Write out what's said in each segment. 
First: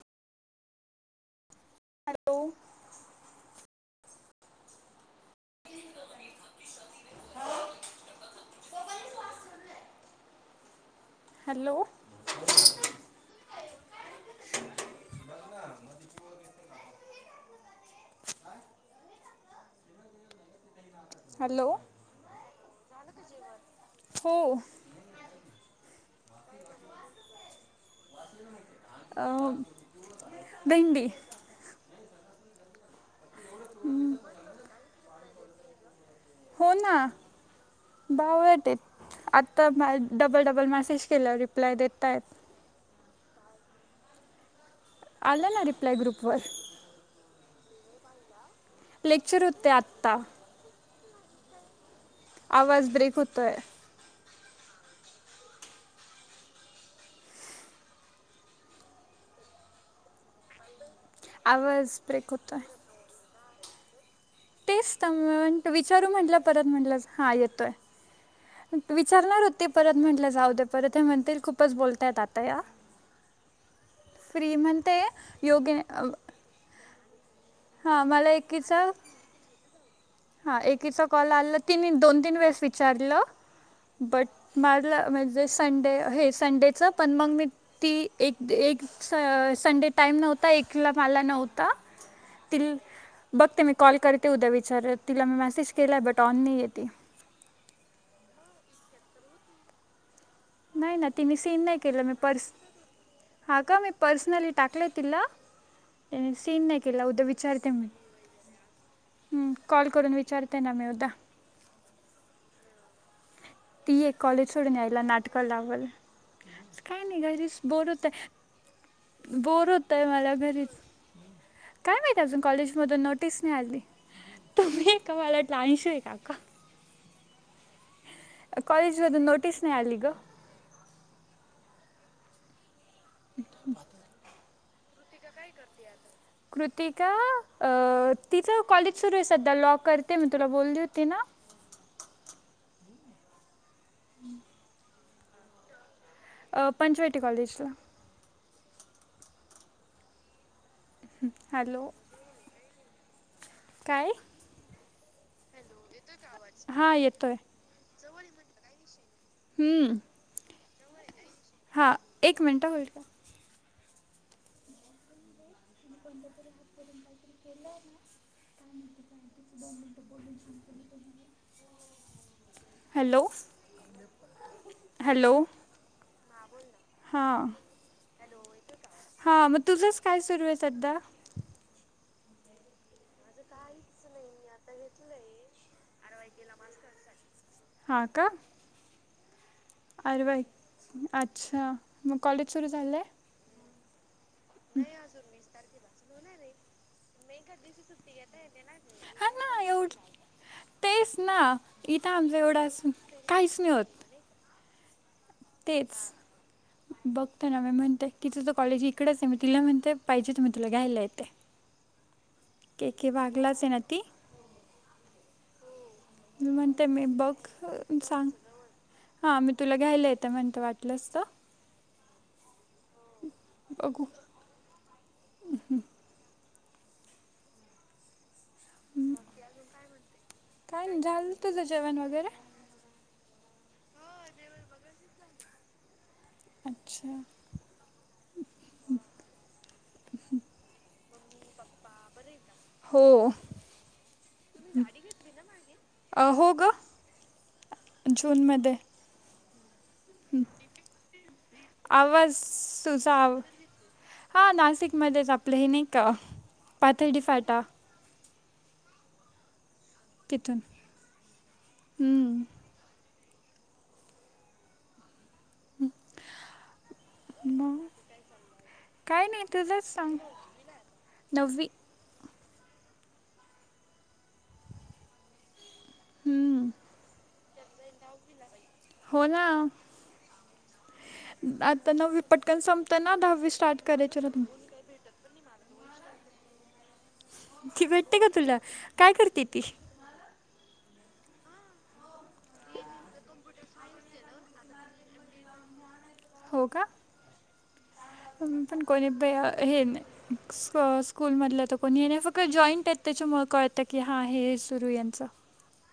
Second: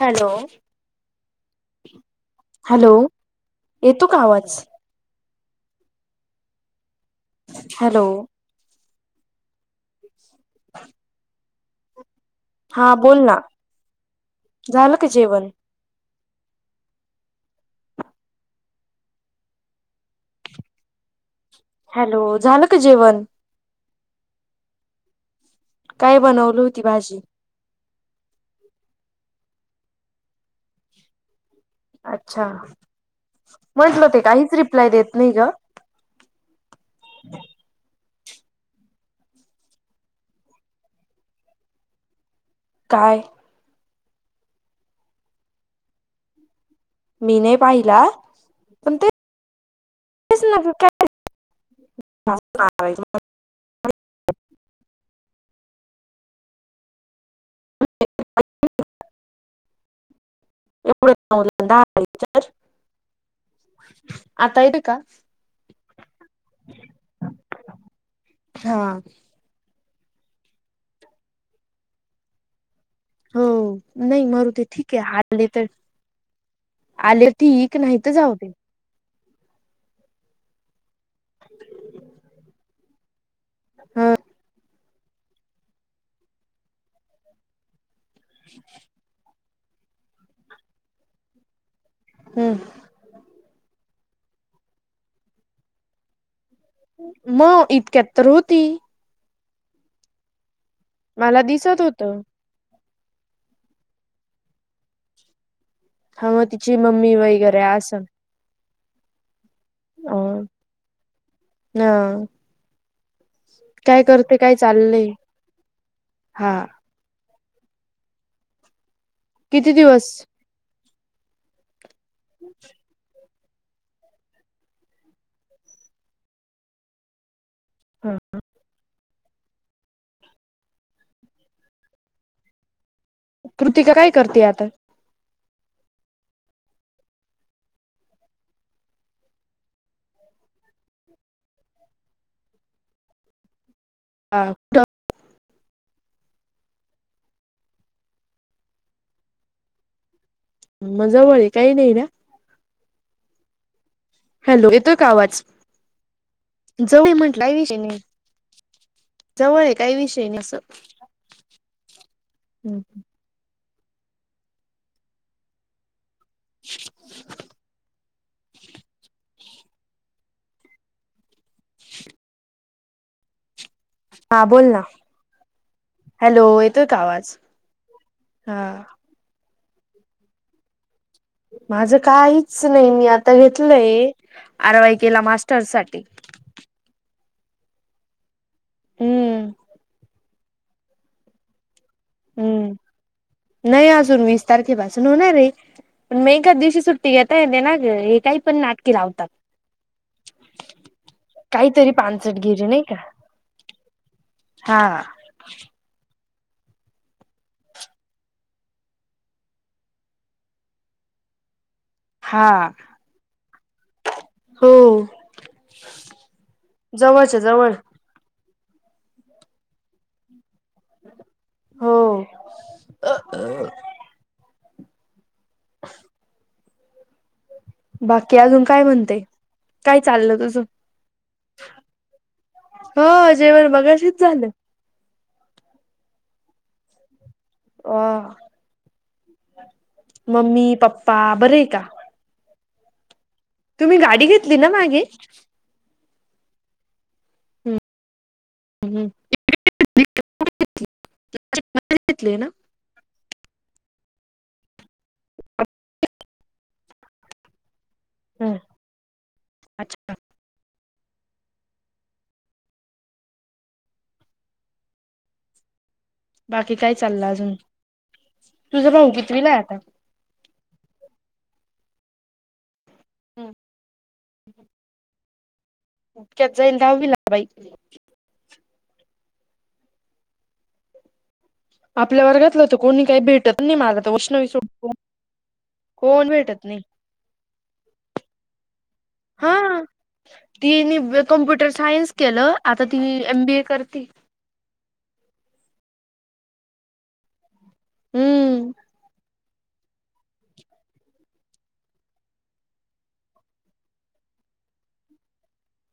Hello hello hello येतो का आवाज हॅलो हॅलो हा बोल ना झालं का जेवण. ह मपर हॅलो हॅलो झालं का जेवण हो काय बनवली होती भाजी अ भंडी अच्छा म्हटलं ते काहीच रिप्लाय देत नाही ग होना बावटेत आत्ता डबल डबल मेसेज केलं रिप्लाय देताय काय आलं ना रिप्लाय ग्रुपवर मी नाही पाहिला लेक्चर होते आत्ता स काय [unintelligible] आवाज ब्रेक होतोय एढ [unintelligible] आवाज ब्रेक होतोय पाल दचार तेच तर मण विचारू म्हटलं परत म्हटलं हा येतोय हा विचारणार होत ते परत म्हंटलं जाऊ दे्या परत हे म्हणतील खूपच बोलताय आता या हो नाही मरु फ्री ते ठीक म्हणते आहे आले तर योगे आले ठीक नाहीत जाऊ दे जा हा एकीचा कॉल आला तीन दोन तीन वेळेस विचारलं ह बट मला म्हणजे संडे हे संडेच पण मग मी ती एक एक स संडे टाइम नव्हता एकला मला नव्हता ति हम्म बघते मी कॉल करते उद्या विचारत तिला मी मेसेज केलाय बट ऑन नाही येते मग इतक्यात तर होती नाही ना तिने मला सीन नाही दिसत होत केलं मी पर्स हा का मी पर्सनली टाकले तिला हा त्याने मग सीन तिची नाही केला मम्मी उद्या वगैरे विचारते मी असं ह कॉल करून विचारते ना मी उदा हा काय ती एक करते कॉलेज काय सोडून यायला चालले नाटकं लावलं हा काय नाही घरीच बोर होत आहे बोर किती होत आहे दिवस मला घरीच काय माहित अजून कॉलेजमधून नोटीस नाही आली तुम्ही एका [unintelligible] आहे का का हा हा कॉलेज मधून नोटीस नाही आली ग कृतिका काय करते आता तिका काय करते [inaudible] कृतिका तिथं कॉलेज सुरू आहे सध्या लॉ करते मी तुला बोलली होती ना हाॉ [unintelligible] अ पंचवेटी कॉलेजला म जवळ हे काही हॅलो नाही ना काय हॅलो येतोय का आवाज हां जव येतो म्हट जवळ आहे काही विषय अस हां एक मिनटं होईल का ण [unintelligible] [unintelligible] हॅलो हां बोल ना हॅलो हॅलो येतो का आवाज हा हा मग तुझंच काय सुरू आहे सध्या माझं काहीच नाही मी आता घेतलंय आरवाई केला मास्टर साठी हा का? हम्म. अरवई अच्छा मग कॉलेज सुरू हम्म झालं आहे. नाही अजून वीस तारखेपासून होणार आहे. पण मी एका दिवशी सुट्टी घताय ते ना ग हे काही पण नाटकीे लावतात. हा ना एवढ तेच ना काहीतरी इथं आमचं पानसटगिरी एवढं अस नाही का काहीच नाही होत. हा. तेच बघत ना मी म्हणते की तुझं कॉलेज इकडच आहे मी तिला म्हणते पाहिजे तु मी तुला घ्यायला येते. हा. एके वागलाच आहे ना ती हो म्हणते मी बघ जवळच्या जवळ सांग हा मी तुला घ्यायला येतं म्हणत वाटलंसत. हो. बघू. बाकी अजून काय म्हणते काय चालल तुझ? काय नाही झालं तुझं जेवण वगैरे हो जेवण मघाशीच झालं. अच्छा. अ मम्मी पप्पा बरे आहे का? हो. तुम्ही गाडी घेतली ना मागे हो ग जूनमध्ये ह. आवाज घेतली ना सुझाव हा नाशिकमध्येच आपलं हे नाही का पाथडी फाटा हम् अच्छा. तिथून बाकी काय चाललं अजून मग तुझ भाऊ काय नाही पितवीला आता तुझंच सांग. नववी हम्म. त्यात हम्म. जाईल दहावीला बाईक हो ना. आता नववी आपल्या पटकन वर्गातलं तर कोणी संपताना काही दहावी भेटत नाही स्टार्ट मला तर करायच र. वैष्णवी सोड कोण भेटत नाही. ती भेटते का तुला काय करते ती तीनी कॉम्प्युटर सायन्स केलं आता ती एम बी ए करती. हो का हम्म पण कोणी प हे नाही. स्कूलमधलं तर कोणी आहे नाही फक्त जॉईंट आहेत त्याच्यामु कळत की हा हे सुरू यांचं.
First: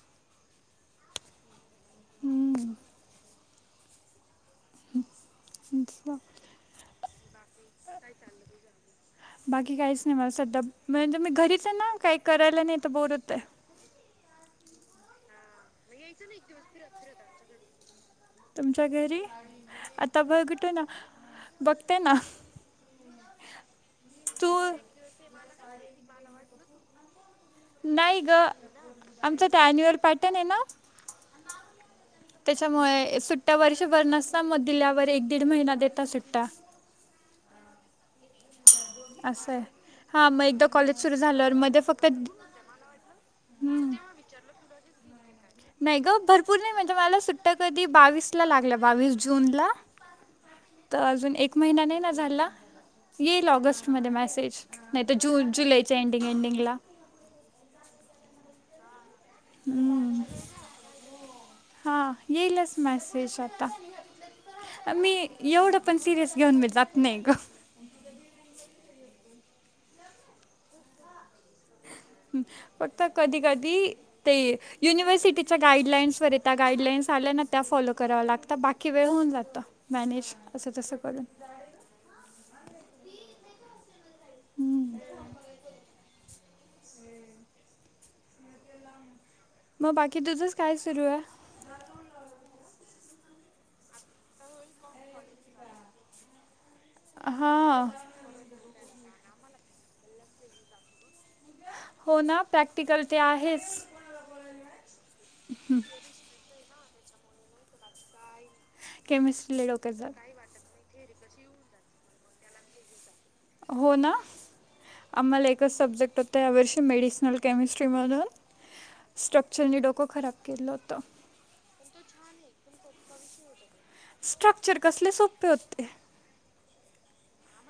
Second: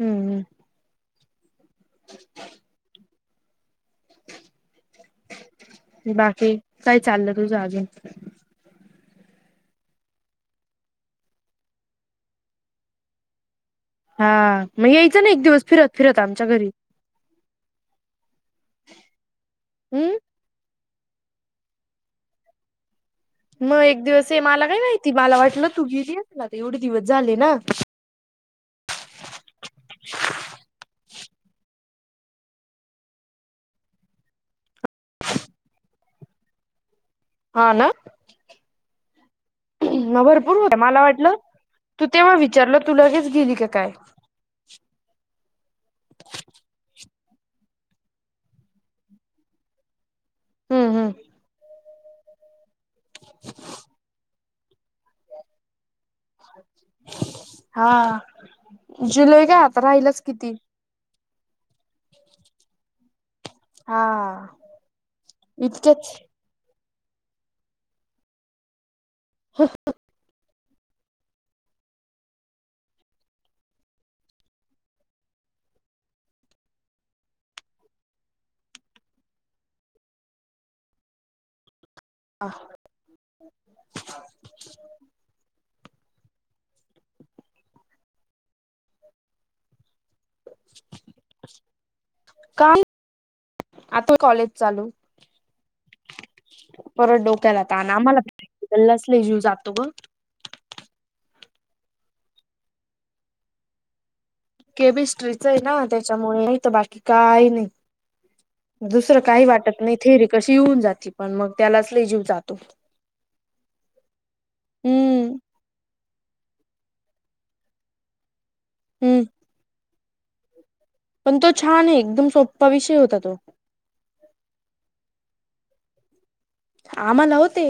हम्म हम्. हम्म. [unintelligible] ह. बाकी काही चाललं तुझ अजून बाकी काहीच नाही मला सध्या म्हणजे मी घरीच आहे ना काही करायला नाही तर बोर होत आहे. हा मग यायचं ना एक दिवस फिरत फिरत आमच्या घरी तुमच्या घरी हम् आता बघतो ना. बघतेना. मग एक दिवस ये मला काय माहिती मला वाटलं तू गेली असणार आता एवढे दिवस झाले ना. नाही ग आमचं ते अॅन्युअल पॅटर्न आहे ना. [unintelligible] त्याच्यामुळे सुट्ट्या वर्षभर नसता मग दिल्यावर एक दीड महिना देता सुट्ट्या. ह ना. असं आहे हा मग एकदा कॉलेज सुरू झालं मध्ये फक्त. चल तु ल हेच गेली का काय? नाही ग भरपूर नाही म्हणजे मला सुट्टा कधी बावीस ला लागल्या बावीस जून ला. हम्म तर हम्म अजून एक महिना नाही ना झाला. येईल ऑगस्टमध्येध्ये मॅसेज नाही तर जून जुलैच्या एंडिंग एंडिंगला. हा. जुलै का. हम्म हा येईलच मेसेज. हा मी एवढं पण इतकेच सिरियस घेऊन मी जात नाही ग. [inaudible] फक्त कधी कधी. ते युनिव्हर्सिटीच्या गाईडलाईन्स वर आहे गाईडलाईन्स आल्या ना त्या फॉलो कराव लागत बाकी. की वेळ होऊन जातं मॅनेज असं तसं करून. हां मग बाकी तुझंच काय सुरू आहे? [unintelligible] कॉलेज चालू परत डोक्याला हां ताण आम्हाला. गल्लासले लय जीव जातो ग. हो ना प्रॅक्टिकल ते आहेच. केमिस्ट्रीच आहे ना त्याच्यामुळे नाही तर बाकी काही नाही. दुसरं काही केमिस्ट्रीला वाटत डोक्यात नाही थेरीे जात कशी येऊन जाते पण मग त्यालाच लय जीव जातो. हो ना हम्म आम्हाला. सब्जेक्ट होते यावर्षी मेडिसिनल केमिस्ट्री म्हणून. हम्म नी डोकं खराब केलं होत. पण तो छान आहे एकदम सोप्पा विषय होता तो. स्ट्रक्चर कसले सोपे होते. आम्हाला होते.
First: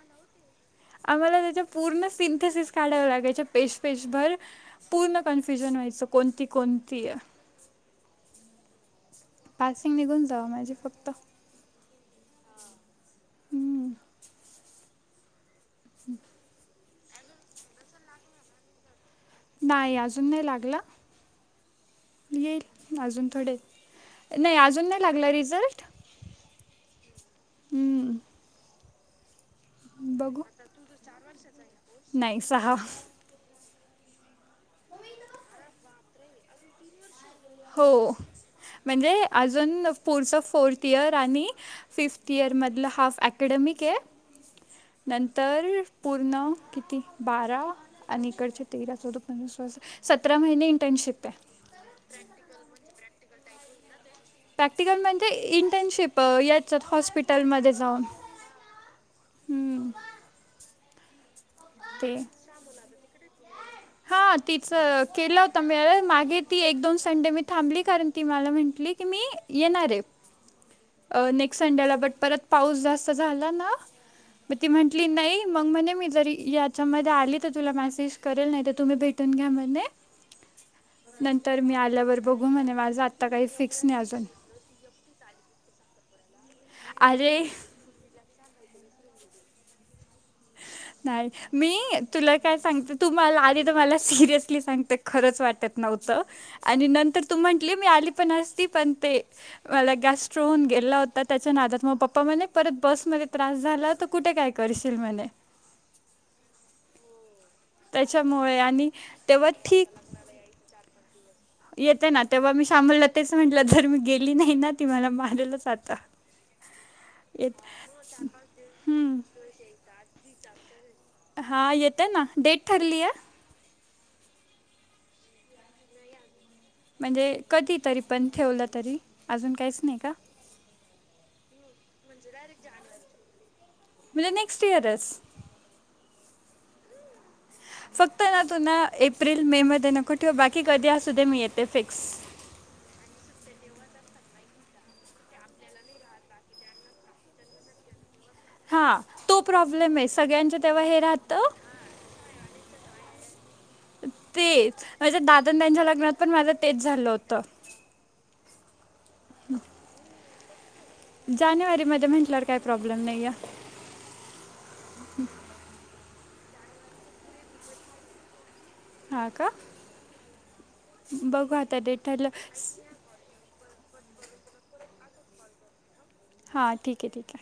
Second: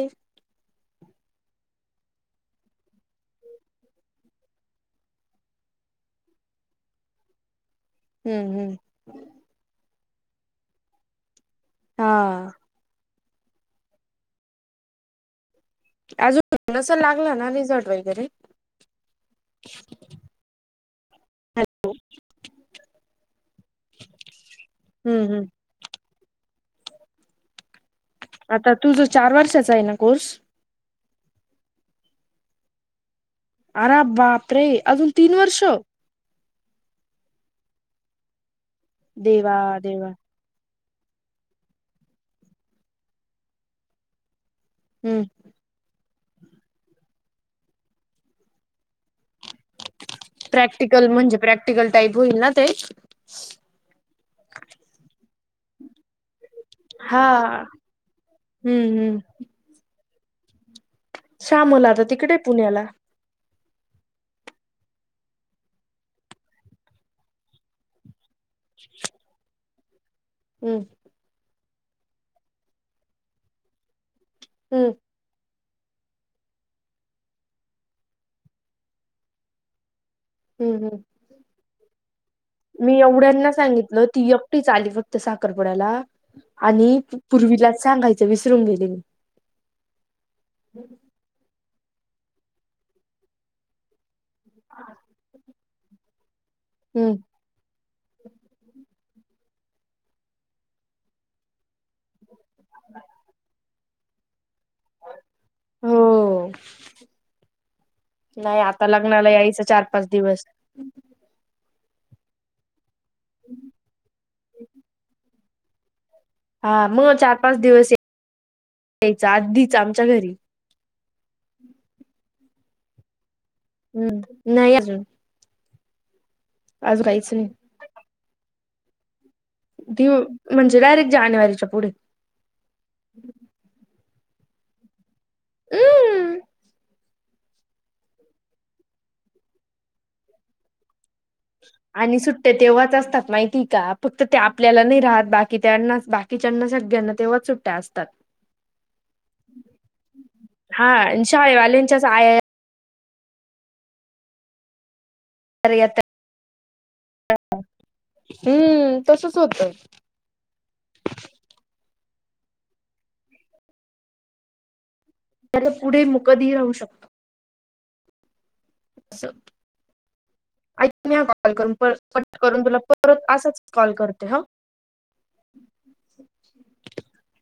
आम्हाला त्याच्या पूर्ण सिंथेसिस काढाव्या लागायच्या पेज पेज भर. पूर्ण कन्फ्युजन व्हायचं कोणती कोणती. हम्म हम्म. पासिंग निघून जावं माझे फक्त. हा हम्म. अजून लागलं ना रिझर्ट वगैरे? नाही अजून नाही लागला येईल अजून थोडे. नाही अजून नाही हम्म लागला हम्म रिझल्ट. हम्म, आता तुझं चार वर्षाचं. बघू नाही सहा. अरा बाप रे अजून तीन वर्ष. हो म्हणजे देवा अजून देवा फोर्स फोर. फिफ्थ इयर आणि फिफ्त इयर मधलं हाफ ॲकॅडमीक आहे हम्म नंतर. तर पूर्ण किती बारा आणि इकडचे तेरा चौदा पंचवीसस. सतरा महिने प्रॅक्टिकल इंटर्नशिप आहे. म्हणजे टाईप होईल ना ते. प्रॅक्टिकल म्हणजे इंटर्नशिप याचात हा हॉस्पिटलमध्ये जाऊन. हम्म हम्म. हम्म, शामल आता तिकडे आहे पुण्याला. हा तिच केलं होत म मागे ती एक दोन संडे मी थांबली कारण. ती मला म्हटली की, मी येणारे हम्म अ नेक संडेला. बट परत पाऊस जास्त झाला ना. म ती हम्म म्हटली नाही. मग म्हणे मी जर याद च्या मध्ये आली तर तुला मेसेज करेल. नाही त तुम्ही भेटून घ्या म्हणे. हम्म हम्म. नंतर मी आल्यावर बघू म्हणे. माझं आत्ता काही फिक्स नाही अजून. ऐकटीच आली फक्त साखरपुड्याला. आणि अरे पूर्वीलाच सांगायचं विसरून गेले मी. [unintelligible] नाही मी तुला काय सांगते. तू मला आधी त मला. सिरियसली सांगत खरंच वाटत नव्हतं. आणि हम्म नंतर तू म्हटले मी आली पण असती. पण ते. मला गॅस्ट्र होऊन गेला होता. त्याच्या नादात मग पप्पा म्हणे, परत बसमध्ये त्रास झाला, त कुठे काय करशील म्हणे. हो. त्याच्यामुळे नाही आता आणि लग्नाला तेव्हा यायच. चार ठीक पाच दिवस. येते ना. तेव्हा मी शामला तेच म्हटलं. जर मी गेली नाही ना, ती मला मारलच आता. हा म. चार पाच येत दिवस हम्म. यायच. आधीच आमच्या घरी. हा येते ना. डेट ठरलीये. हम्म. नाही अजून. अजून काहीच म्हणजे नाही कधी तरी पण ठेवलं तरी. अजून काहीच नाही दिव, का म्हणजे डायरेक्ट जानेवारीच्या पुढे. म्हणजे नॅक्स्ट इयरस. अम. फक्त ना. तु ना. एप्रिल मे मध्ये नको ठेंवू. बाकी कधी असू दे मी येत. आणि सुट सुट्ट्या तेव्हाच असतात. माहितीय का? फक्त ते आपल्याला नाही राहात. बाकी त्यांनाच बाकीच्यांना सगळ्यांना सगळ्यांना तेव्हाच सुट्ट्या असतात. हा. तो प्रॉब्लेमे. सगळ्यांच तेव्हा हे राहतं. लेंच्याच आ. [unintelligible] तेच. माझ्या दादान त्यांच्या येतात लग्नात पण, माझं तेच झालं होतं. हम्म, तसच होत. जानेवारीमध्ये म्हंटल्यावर काही प्रॉब्लेम नाहीये. त्याच्या पुढे म कधी राहू शकत. हां असं. का ऐक ना, हा कॉल बघू आता डेट ठरलं कट करून तुला परत परत असाच कॉल करते ह. हा. ठीके ठीके.